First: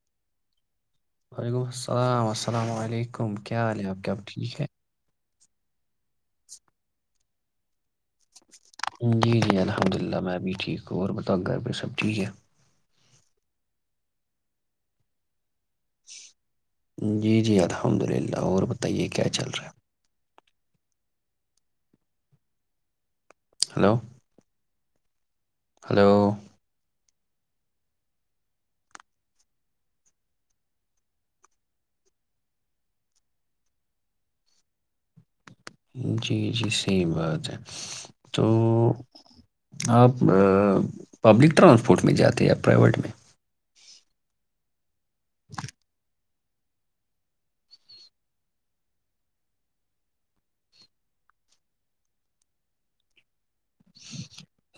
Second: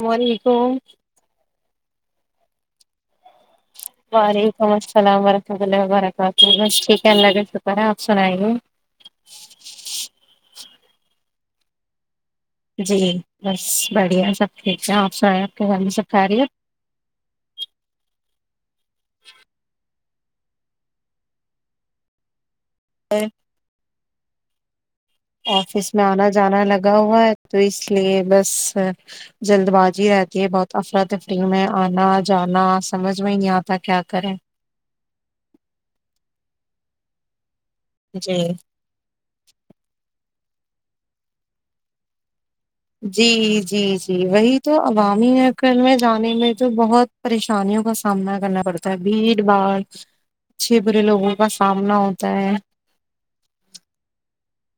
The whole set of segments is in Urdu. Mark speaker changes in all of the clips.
Speaker 1: الل و ععلیکم [inaudible]
Speaker 2: وعلیکم السلام السلام علیکم [inaudible] حم کیا حال ہے آپ کیا اب ٹھیک ہے [inaudible]
Speaker 1: س ب رہ [unintelligible] ہ بس ھیک ہے لگے [inaudible]
Speaker 2: جی جی الحمد للہ میں ابھی ٹھیک ہ [inaudible] اور اور بتاؤ گاھر بائی سب ٹھیک ہے [unintelligible]
Speaker 1: جی بس بڑھیا سب ٹھیک ہیں آپ سےا [unintelligible]
Speaker 2: جی جی الحمد للہ اور ب بتے کیا چل رہا ہے
Speaker 1: ا
Speaker 2: ہیلو
Speaker 1: آفس میں آنا جانا لگا ہوا ہے تو اس لیے بس جلد بازی رہتی ہے بہت افر تفری میں آنا جانا سمجھ میں نہیں آتا کیا کریں
Speaker 2: جی جی سیم بات ہے
Speaker 1: جی
Speaker 2: تو آپ پبلک ٹرانسپورٹ میں جاتے ہیں آپ
Speaker 1: جی جی جی جی وہی تو عوامی نکل میں جانے میں تو بہت پریشانیوں کا سامنا کرنا پڑتا ہے بھیڑ بھاڑ اچھے برے لوگوں کا سامنا ہوتا ہے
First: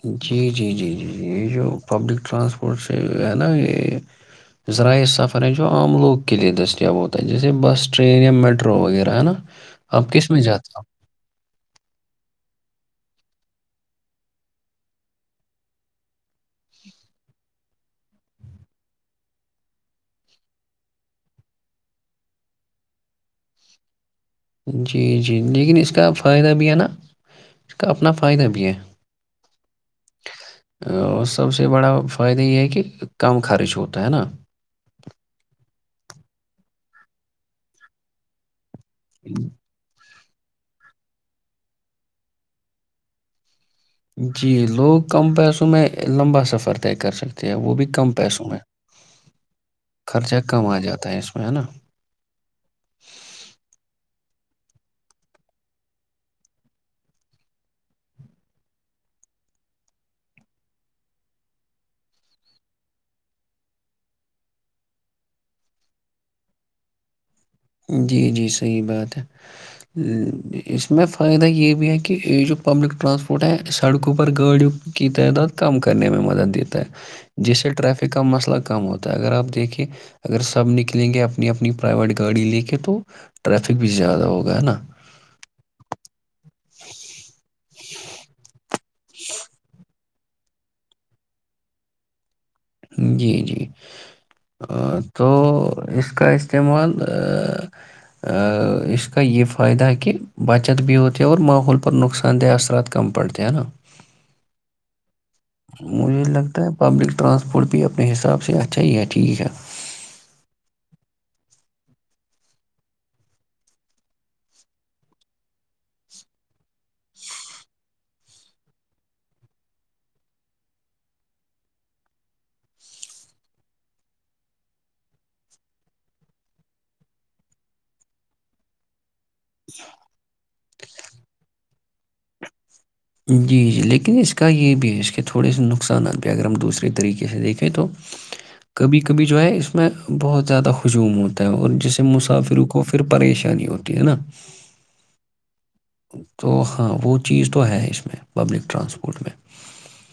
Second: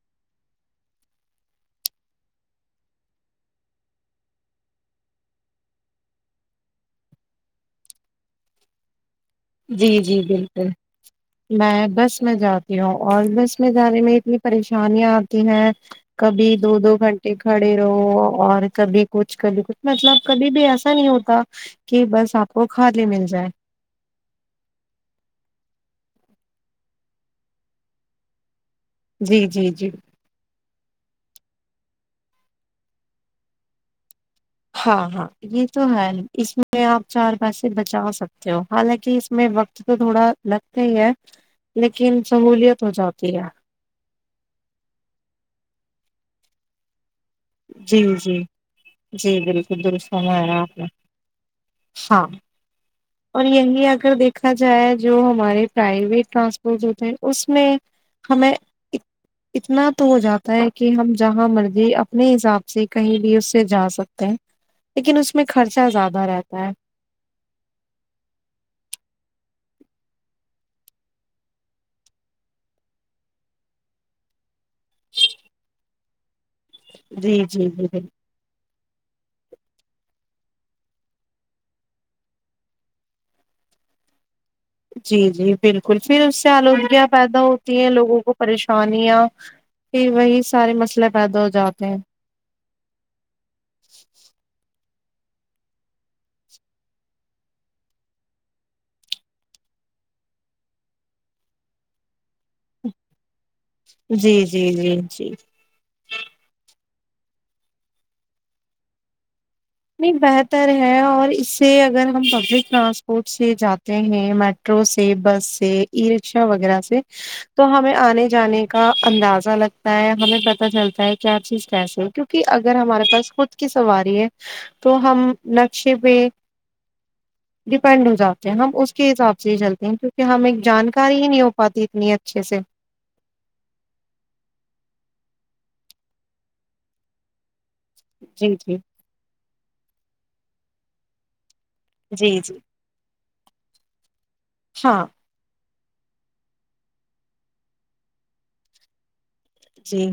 Speaker 2: جی جی جی جیی یہ جو پبلک ٹرانسپورٹ سے ہے نا یہ ذرائع سفر ہیں جو عام لوگ کے لیئے دستیاب ہوتا ہے جیسے بس ٹرین یا میٹرو وغیرہ ہے نا
Speaker 1: جی
Speaker 2: آپ
Speaker 1: جی
Speaker 2: کس میں
Speaker 1: بالکل
Speaker 2: جاتے
Speaker 1: میں بس میں جاتا اور بس میں جانے میں اتنی پریشانیاں آتی ہیں کبھی دو دو گھنٹے ک رہو اور کبھی کچھ کبھی کچھ مطلب کبھی بھی ایسا نہیں ہوتا کہ بس آپ کو کھا لے مل جائے
Speaker 2: جی جی لیکن اس کا فائدہ بھی ہے نا اس کا اپنا فائدہ بھی ہے
Speaker 1: جی جی جی
Speaker 2: سب سے بڑا فائدہ یہ ہے کہ کم خرچ ہوتا ہے نا
Speaker 1: ہاں ہاں یہ تو ہے اس میں آپ چار پیسے بچا سکتے ہو حالانکہ اس میں وقت تو تھوڑا لگتے ہیں لیکن سملیت ہو جاتی ہے
Speaker 2: جی لوگ کم پیسوں میں لمبا سفر طے کر سکتے ہیں وہ بھی
Speaker 1: جی
Speaker 2: کم
Speaker 1: جی
Speaker 2: پیسوں میں
Speaker 1: جی بالکل دستا
Speaker 2: خرچہ کم آ
Speaker 1: آپ
Speaker 2: جاتا ہے اس میں ہے نا
Speaker 1: ہاں اور یہگی اگر دیکھ دا جائے جو ہمارے پرائیویٹ ٹرانسپورٹ ہوتے ہیں اس میں ہمیں اتنا تو ہو جاتا ہے کہ ہم جہاں مرضی اپنے حساب سے کہیں بھی اس سے جا سکتے ہیں لیکن اس میں خرچہ زیادہ رہتا ہے
Speaker 2: جی جی صحیح بات ہے اس میں فائدہ یہ بھی ہے کہ یہ جو پبلک ٹرانسپورٹ ہے سڑکوں پر گاڑیوں کی تعداد کم کرنے میں مدد دیتی ہے
Speaker 1: جی
Speaker 2: جس
Speaker 1: جی جی
Speaker 2: سے
Speaker 1: بالکل
Speaker 2: ٹریفک کا مسئلہ کم ہوتا ہے اگر آپ دیکھیے اگر سب نکلیں گے اپنی اپنی پرائیویٹ گاڑی لے کے تو ٹریفک بھی زیادہ ہوگا ہے نا
Speaker 1: جی جی بالکل پھر اس سے آلودگیاں پیدا ہوتی ہیں لوگوں کو پریشانیاں پ وہی سارے مسئلے پیدا ہو جاتے ہیں
Speaker 2: جی جی اور تو اس کا استعمال اس کا یہ فائدہ ہے کہ بچت بھی ہوتی ہے اور ماحول پر نقصان دہ اثرات کم پڑتے ہیں نا
Speaker 1: جی جی جی جی
Speaker 2: مجھے لگتا ہے پبلک ٹرانسپورٹ بھی اپنے حساب سے اچھا ہی ہے ٹھیک ہے
Speaker 1: نہیں بہتر ہے اور اس سے اگر ہم پبلک ٹرانسپورٹ سے جاتے ہیں میٹرو سے بس سے ای رکشا وغیرہ سے تو ہمیں آنے جانے کا اندازہ لگتا ہے ہمیں پت چلتا ہے کیا چیز کیسے ہے کیونکہ اگر ہمارے پاس خود کی سواری ہے تو ہم نقشے پہ ڈیپینڈ ہو جاتے ہیں ہم اس کے حساب سے چلتے ہیں کیونکہ ہم ایک جانکاری ہی نہیں ہو پاتی اتنی اچھے سے
Speaker 2: جی جی لیکن اس کا یہ بھی ہے اس کے تھوڑے سے نقصانات بھی اگر ہم دوسرے طریقے سے دیکھیں تو
Speaker 1: جی جی
Speaker 2: کبھی کبھی جو ہے اس میں بہت زیادہ خشومت اور جسے
Speaker 1: جی جی
Speaker 2: مسافروں کو پھر پریشانی ہوتی ہے نا
Speaker 1: ہاں
Speaker 2: تو ہاں وہ چیز تو ہے اس میں پبلک ٹرانسپورٹ میں
Speaker 1: جی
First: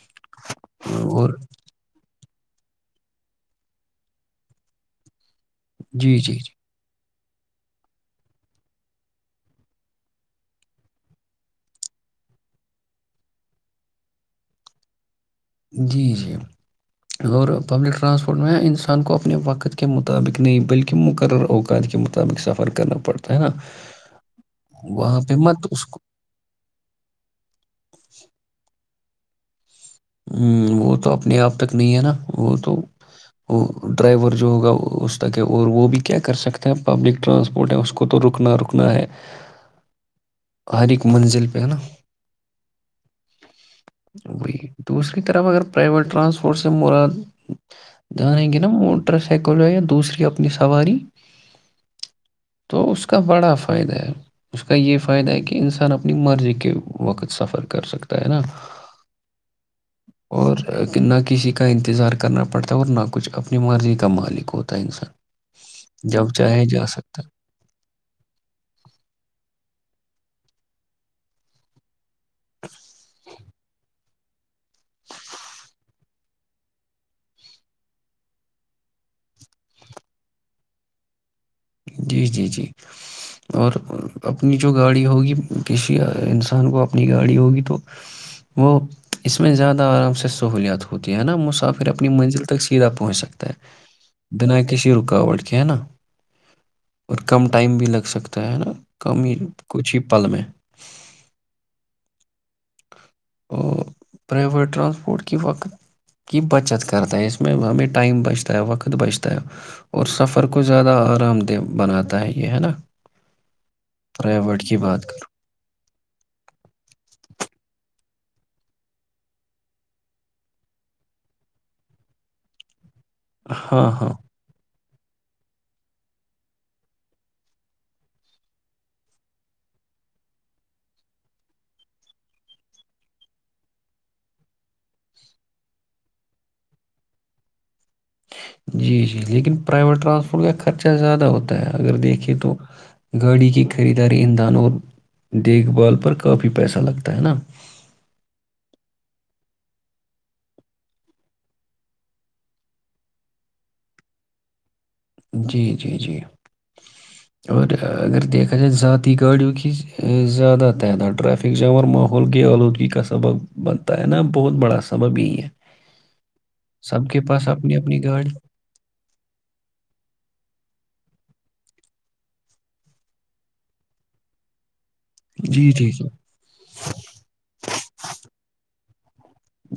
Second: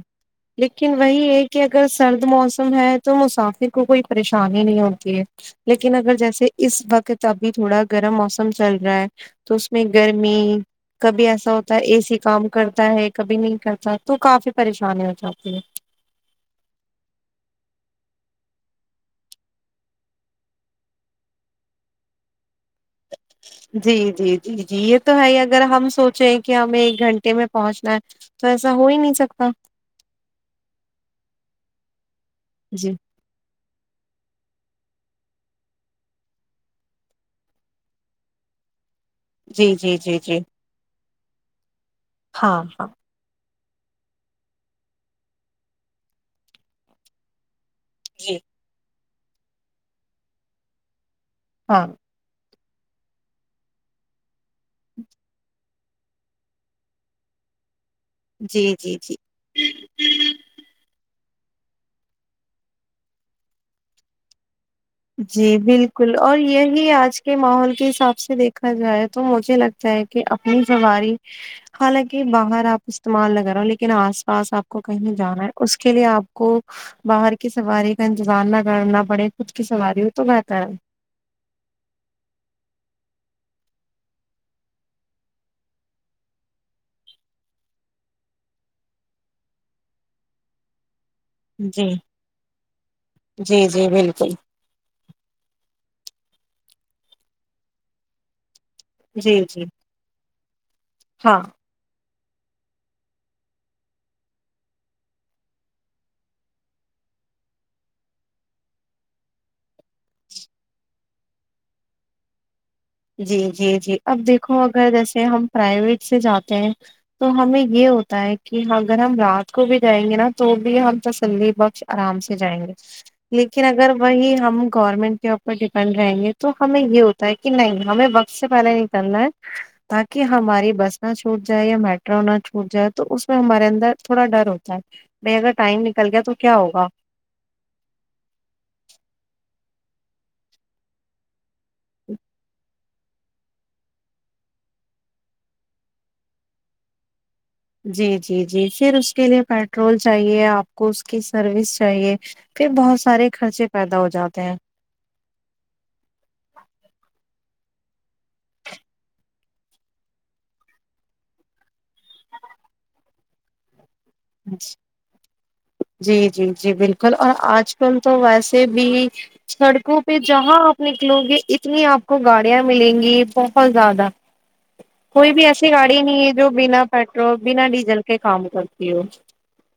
Speaker 1: لیکن وہی
Speaker 2: اور
Speaker 1: ہے کہ اگر سرد موسم ہے تو مسافر کو کوئی پریشانی نہیں ہوتی ہے لیکن
Speaker 2: جی
Speaker 1: اگر
Speaker 2: جی
Speaker 1: جیسے
Speaker 2: جی
Speaker 1: اس وقت ابھی تھوڑا گرم موسم چل رہا ہے تو اس میں گرمی کبھی ایسا ہوتا ہے اے سی کام کرتا ہے کبھی نہیں کرتا تو کافی پریشانی ہو جاتی ہے
Speaker 2: جی جی اور پبلک ٹرانسپورٹ میں انسان کو اپنے وقت کے مطابق نہیں بلکہ مقرر اوقات کے مطابق سفر کرنا پڑ
Speaker 1: جی جی جی جی یہ تو
Speaker 2: وہاں پہ
Speaker 1: ہے اگر
Speaker 2: مت اس
Speaker 1: ہم
Speaker 2: کو
Speaker 1: سوچے کہ ہمیں ایک گھنٹے میں پہنچنا ہے تو ایسا ہو ہی نہیں سکتا سکتا
Speaker 2: ہوں وہ تو اپنے آپ تک نہیں ہے نا وہ تو
Speaker 1: جی
Speaker 2: وہ ڈرائیور جو ہوگا اس تک ہے اور وہ بھی کیا کر سکتے ہیں پبلک ٹرانسپورٹ ہے اس کو تو رکنا رکنا ہے
Speaker 1: جی جی جی جی
Speaker 2: ہر ایک منزل
Speaker 1: ہاں ہاں
Speaker 2: ای دوسری طرف اگر پریویٹ ٹرانسپورٹ سے مراد
Speaker 1: جی
Speaker 2: جانیں گ نا موٹر سائیکل جو یا دوسری اپنی سواری
Speaker 1: ہاں
Speaker 2: تو اس کا بڑا فائدہ ہے اس کا یہ فائدہ ہے کہ انسان اپنی مرضی کے وقت سفر کر سکتا ہے نا
Speaker 1: جی جی جی
Speaker 2: اور کہ نہ کسی کا انتظار کرنا پڑتا ہے اور نہ کچھ اپنی مرضی کا مالک ہوتا ہے انسان
Speaker 1: جی بالکل
Speaker 2: جب
Speaker 1: اور
Speaker 2: چاہے جا
Speaker 1: یہی آج
Speaker 2: سکتا ہے
Speaker 1: کے ماحول کے حساب سے دیکھا جائے تو مجھے لگتا ہے کہ اپنی سواری حالانکہ باہر آپ استعمال نہ کرو لیکن آج پاس آپ کو کہیں جانا ہے اس کے لیے آپ کو باہر کی سواری کا انتظار نہ کرنا پڑے کچھ کی سواری ہو تو بتا ہے
Speaker 2: جی جی جی اور اپنی جو گاڑی ہوگی کسی انسان کو اپنی گاڑی ہوگی تو وہ اس میں زیادہ آرام سے سہولیات ہو ہوتی ہے نا مسافر
Speaker 1: جی
Speaker 2: اپنی منزل تک سیدھا پہنچ سکتا
Speaker 1: جی جی بالکل
Speaker 2: ہے بنا کسی رکاوٹ کے ہے نا اور کم ٹائم بھی لگ سکتا ہے نا کمی
Speaker 1: جی
Speaker 2: ہی
Speaker 1: جی
Speaker 2: کچھ ہی پل میں
Speaker 1: ہاں
Speaker 2: اور پرائیویٹ ٹرانسپورٹ کی وقت کی بچت کرتا ہے اس میں ہمیں ٹائم بچتا ہے وقت بچتا ہے اور سفر کو زیادہ آرام دہ بناتا ہے یہ ہے نا
Speaker 1: جی جی جی اب دیکھو
Speaker 2: پرائیویٹ کی
Speaker 1: اگر
Speaker 2: بات
Speaker 1: جیسے ہم پرائیویٹ سے جاتے ہیں تو ہمیں یہ ہوتا ہو ہے کہ اگر ہم رات کو بھی جائیں گے نا تو بھی ہم تسلی بخش آرام سے جائیں گے لیکن اگر
Speaker 2: ہاں ہاں
Speaker 1: وہی ہم گورنمنٹ کے اوپر ڈیپینڈ رہیں گے تو ہمیں یہ ہوتا ہے کہ نہیں ہمیں وقت سے پہلے نکلنا ہے تاکہ ہماری بس نہ چھوٹ جائے یا میٹرو نہ چھوٹ جائے تو اس میں ہمارے اندر تھوڑا ڈر ہوتا ہے بائی اگر ٹائم نکل گیا تو کیا ہوگا
Speaker 2: جی جی لیکن پرائیویٹ ٹرانسپورٹ کا خرچہ زیادہ ہوتا ہے ہوتا ہے اگر دیکھیں تو گاڑی کی خریداری اندھان اور دیکھ بھال پر کافی پیسہ لگتا ہے نا
Speaker 1: [inaudible]
Speaker 2: جی جی جی اور اگر دیکھا جائے ذاتی گاڑیوں کی زیادہ تعداد ریفک جام اور ماحول کے آلودگی کا سبق بند
Speaker 1: جی جی جی
Speaker 2: سب
Speaker 1: بالکل
Speaker 2: کے
Speaker 1: اور
Speaker 2: پاس
Speaker 1: آج
Speaker 2: اپنی
Speaker 1: کل
Speaker 2: اپنی
Speaker 1: تو
Speaker 2: گاڑی
Speaker 1: ویسے بھی سڑک ک پہ جہاں آپ نکلو گے اتنی آپ کو گاڑیاں ملیں گی بہت زیادہ کوئی بھی ایسی
Speaker 2: جی جی
Speaker 1: گاڑی
Speaker 2: جی
Speaker 1: نہیں ہے جو بنا پیٹرول بنا ڈیزل کے کام کرتے جی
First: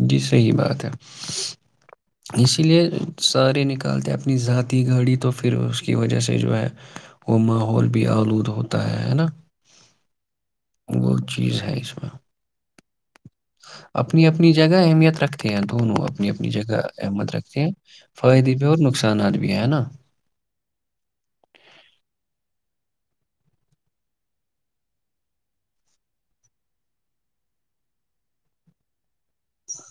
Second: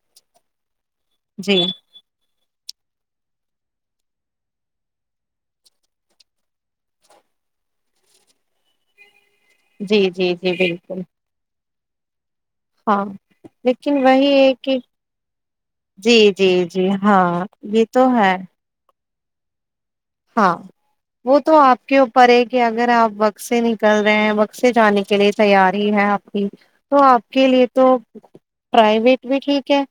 Speaker 2: جی صحیح بات ہے اسی لیے سارے نکالتے ہیں اپنی ذاتی گاڑی تو پھر اس کی وجہ سے جو ہے وہ ماحول بھی آلود ہوتا ہے ہے نا
Speaker 1: جی جی جی بالکل
Speaker 2: وہ چیز ہے اس میں
Speaker 1: ہاں لیکن
Speaker 2: اپنی
Speaker 1: وہی
Speaker 2: اپنی
Speaker 1: ہے
Speaker 2: جگہ
Speaker 1: کہ
Speaker 2: اہمیت رکھتے ہیں دونوں
Speaker 1: جی
Speaker 2: اپنی اپنی
Speaker 1: جی
Speaker 2: جگہ
Speaker 1: جی ہاں
Speaker 2: اہمیت رکھتے ہیں
Speaker 1: یہ تو ہے
Speaker 2: فائدے بھی اور ن نقصانات بھی ہے نا
Speaker 1: ہاں وہ تو آپ کے اوپر ہے کہ اگر آپ وقت سے نکل رہے ہیں وقت سے جانے کے لیے تیاری ہے آپ کی تو آپ کے لیے تو پرائیویٹ بھی ٹھیک ہے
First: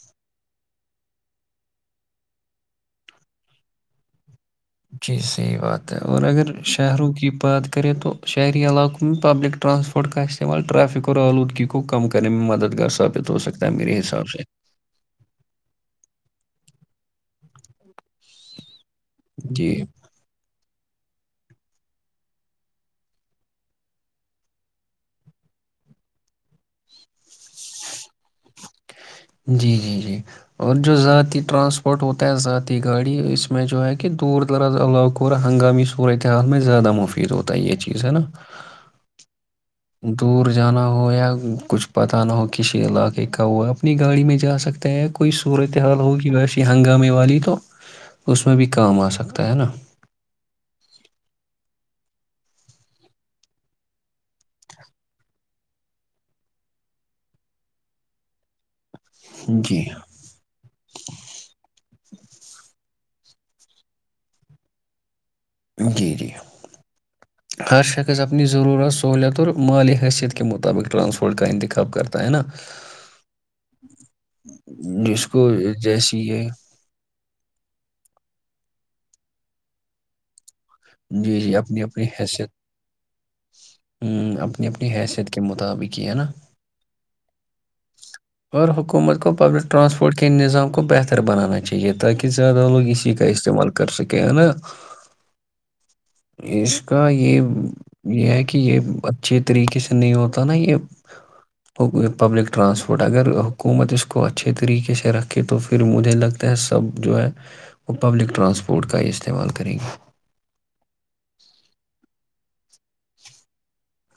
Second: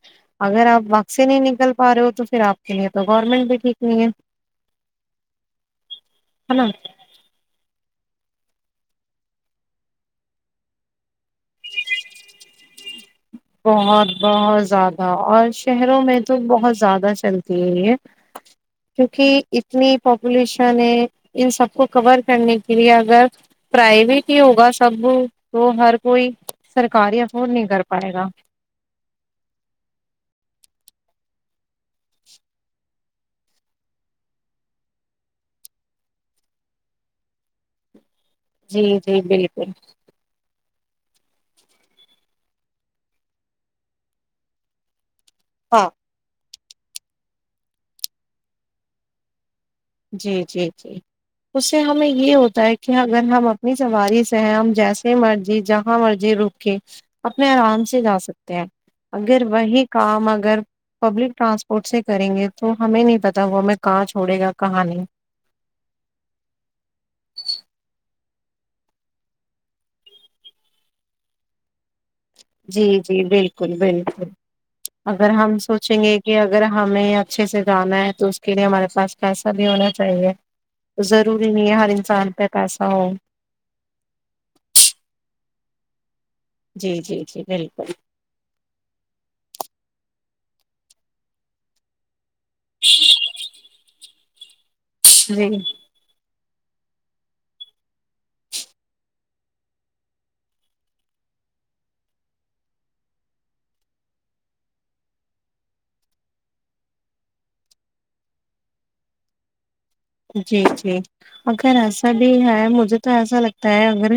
Speaker 1: اگر آپ وقت سے نہیں نکل پا رہے ہو تو پھر آپ کے لیے تو گورنمنٹ بھی ٹھیک نہیں ہے
Speaker 2: جی صحیح بات ہے اور اگر
Speaker 1: ہے نا
Speaker 2: شہروں کی بات کریں تو شہری علاقوں م میں پبلک رانسپٹ کا استعمال ریفک اور آلودگی کو کم کرنے میں مد گار سبق
Speaker 1: بہت بہت زیادہ اور شہروں میں تو بہت زیادہ چلتا ج کیونکی
Speaker 2: جی
Speaker 1: اتنی پاپولیشن ان سب کو کور کرنے کے لیے اگر پرائیویٹ ہی ہوگا سب تو ہر کوئی سرکاری افورڈ نہیں کر پائے گا
Speaker 2: جی جی جی اور جو ذاتی ٹرانسپورٹ ہوتا ہے ذاتی گاڑی اس میں جو ہے کہ دور دراز علاقوں اور ہنگامی صورت حال میں زیادہ مفید ہوتا ہے یہ چیز ہے نا
Speaker 1: جی جی بالکل
Speaker 2: دور جانا ہو یا کچھ پت نہ ہو کسی علاقے کا ہوا اپنی گاڑی میں جا سکتا ہے کوئی صورت
Speaker 1: ہاں
Speaker 2: حال ہوگی ویش کہ ہنگامے والی تو اس میں بھی کام آ سکتا ہے نا
Speaker 1: جی جی جی اس سے ہمیں یہ ہوتا ہے کہ اگر ہم اپنی سواری سے ہیں ہم جیسے مرضی جہاں مرضی رک کے اپنے آرام سے جا سکتے ہیں اگر
Speaker 2: جی
Speaker 1: وہی کام اگر پبلک ٹرانسپورٹ سے کریں گے تو ہمیں پتا وہ ہمیں کہاں چھڑے گا کہانی
Speaker 2: جی جی ہر شخص اپنی ضرورت سہوولت اور مالی حیثیت کے مطابق رانسپورٹ کا انتخاب کرنا
Speaker 1: جی جی بالکل بالکل
Speaker 2: جس
Speaker 1: اگر
Speaker 2: کو
Speaker 1: ہم سوچیں گے
Speaker 2: جیسی
Speaker 1: کہ
Speaker 2: یہ
Speaker 1: اگر ہمیں اچھے سے جانا ہے تو اس کے لیے ہمارے پاس پیسا بھی ہونا چاہیے
Speaker 2: جی
Speaker 1: ضروری
Speaker 2: جی
Speaker 1: نہیں ہے
Speaker 2: اپنی
Speaker 1: ہر
Speaker 2: اپنی
Speaker 1: انسان پہ
Speaker 2: حیثیت
Speaker 1: پیسہ ہو
Speaker 2: ہ اپنی اپنی حیثیت کے مطابق یہ ہے نا
Speaker 1: جی جی جی بالکل
Speaker 2: اور حکومت کو پبلک ٹرانسپورٹ کے نظام کو بہتر بنانا چاہیے تاکہ زیادہ لوگ اسی کا استعمال کر کر سکے ہے نا
Speaker 1: شری [inaudible]
Speaker 2: اس کا یہ یہ ہے کہ یہ اچھے طریقے سے نہیں ہوتا نا یہ پبلک ٹرانسپورٹ اگر حکومت اس کو اچھے طریقے سے رکھے تو پھر مجھے لگتا ہے سب جو ہے وہ پبلک ٹرانسپورٹ کا ہی استعمال کرے گی
Speaker 1: جی جی اگر ایسا بھی ہے مج مجھے تو ایسا لگتا ہے اگر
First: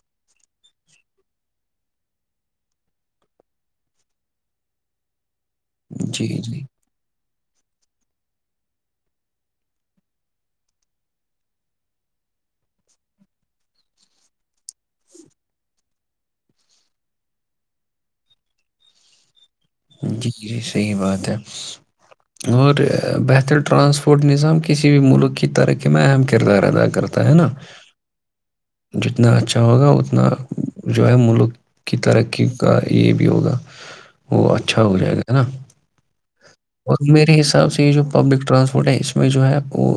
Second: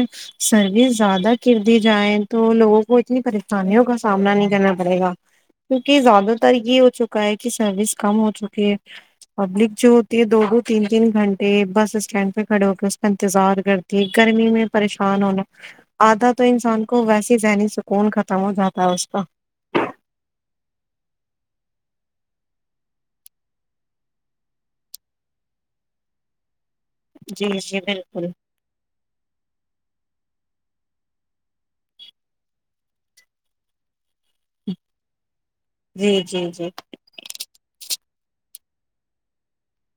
Speaker 1: سروس زیادہ کرر دی جائے تو لوگوں کو اتنی پریشانیوں کا سامنا نہیں کرنا پڑے گا کیونکہ
Speaker 2: جی
Speaker 1: زیادہ تر
Speaker 2: جی
Speaker 1: یہ ہو چکا ہے کی سروس کم ہو چکی ہے پبلک جو ہوتی ہے دگوں تین تین گھنٹے بس اسٹینڈ پہ کھڑے ہو کے اس کا انتظار کرتی ہے گرمی میں پریشان ہونا آدھا تو انسان کو ویسے ذہنی سکون ختم ہو جاتا ہے اس کا
Speaker 2: جی جی صحیح بات ہے اور بہتر ٹرانسپورٹ نظام کسی بھی ملک کی ترقی میں اہم کردار ادا کرتا ہے نا
Speaker 1: جی جی بالکل
Speaker 2: جتنا اچھا ہوگا اتنا اپنا جو ہے ملک کی ترقی کا یہ بھی ہوگا وہ اچھا ہو جائے گا نا
Speaker 1: جی جی جی
Speaker 2: اور میرے حساب سے یہ جو پبلک ٹرانسپورٹ ہے اس میں جو ہے وہ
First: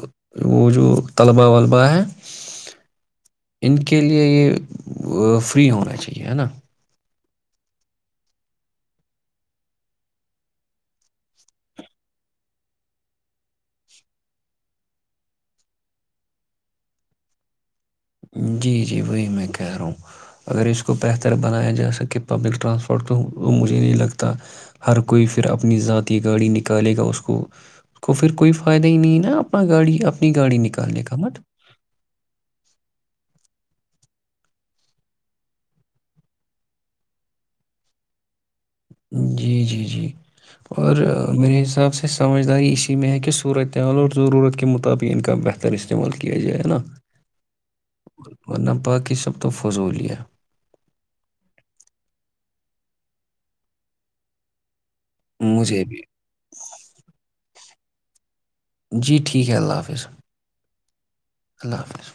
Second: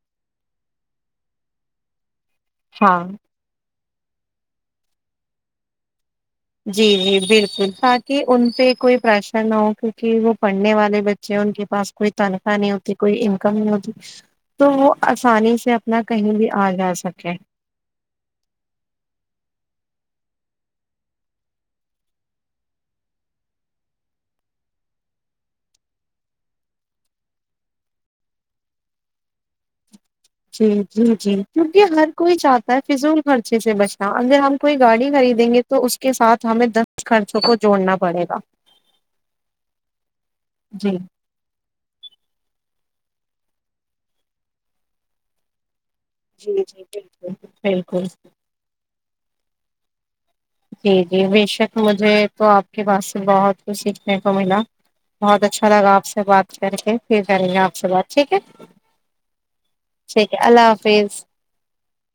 Speaker 2: وہ جو طلبہ ولبا ہے
Speaker 1: ہاں
Speaker 2: کے لیے یہ فری ہونا چاہیے ہے نا
Speaker 1: جی جی بالکل تاکہ ان پہ کوئی پریشر نہ ہو کیونکہ وہ پڑھنے والے بچے ہیں ان کے پاس کوئی تنخواہ نہیں ہوتی کوئی انکم نہیں ہوتی تو وہ آسانی سے اپنا کہیں بھی آ جا سکے
Speaker 2: جی جی وہی میں کہہ رہا ہوں اگر اس کو بہتر بنایا جا سکے پبلک ٹرانسپورٹ تو مجھے نہیں لگتا ہر کوئی پھر اپنی ذاتی گاڑی نکالے گا اس کو اس کو پھر کوئی فائدہ ہی نہیں نا اپنا گاڑی اپنی گاڑی
Speaker 1: جی
Speaker 2: نکالنے
Speaker 1: جی
Speaker 2: کا
Speaker 1: جی
Speaker 2: مت
Speaker 1: کیونکہ ہر کوئی چاہتا ہے فضول خرچے سے بچنا اگر ہم کوئی گاڑی خریدیں گے تو اس کے ساتھ ہمیں دس خرچوں کو جوڑنا پڑے گا
Speaker 2: جی جی جی
Speaker 1: جی
Speaker 2: اور میرے حساب سے سمجھداری اسی کہ م میں ہیک صورت عل اور ضرورت کے مطابق انک کا بہتر اس استعمال کیا جائے
Speaker 1: جی
Speaker 2: نا
Speaker 1: جی بالکل بالکل
Speaker 2: ورنہ بااکی سب تو فضولیا
Speaker 1: جی جی بے شک مجھے تو آپ کے پاس سے بہت کچھ سیکھنے کو ملا بہت اچھا
Speaker 2: مجھے
Speaker 1: لگا
Speaker 2: بھی
Speaker 1: آپ سے بات کر کے پھر کریں گے آپ اچا بات ٹھیک ہے
Speaker 2: جی ٹھیک ہے اللہ حافظ
Speaker 1: ٹھیک ہے اللہ حافظ
Speaker 2: اللہ حافظ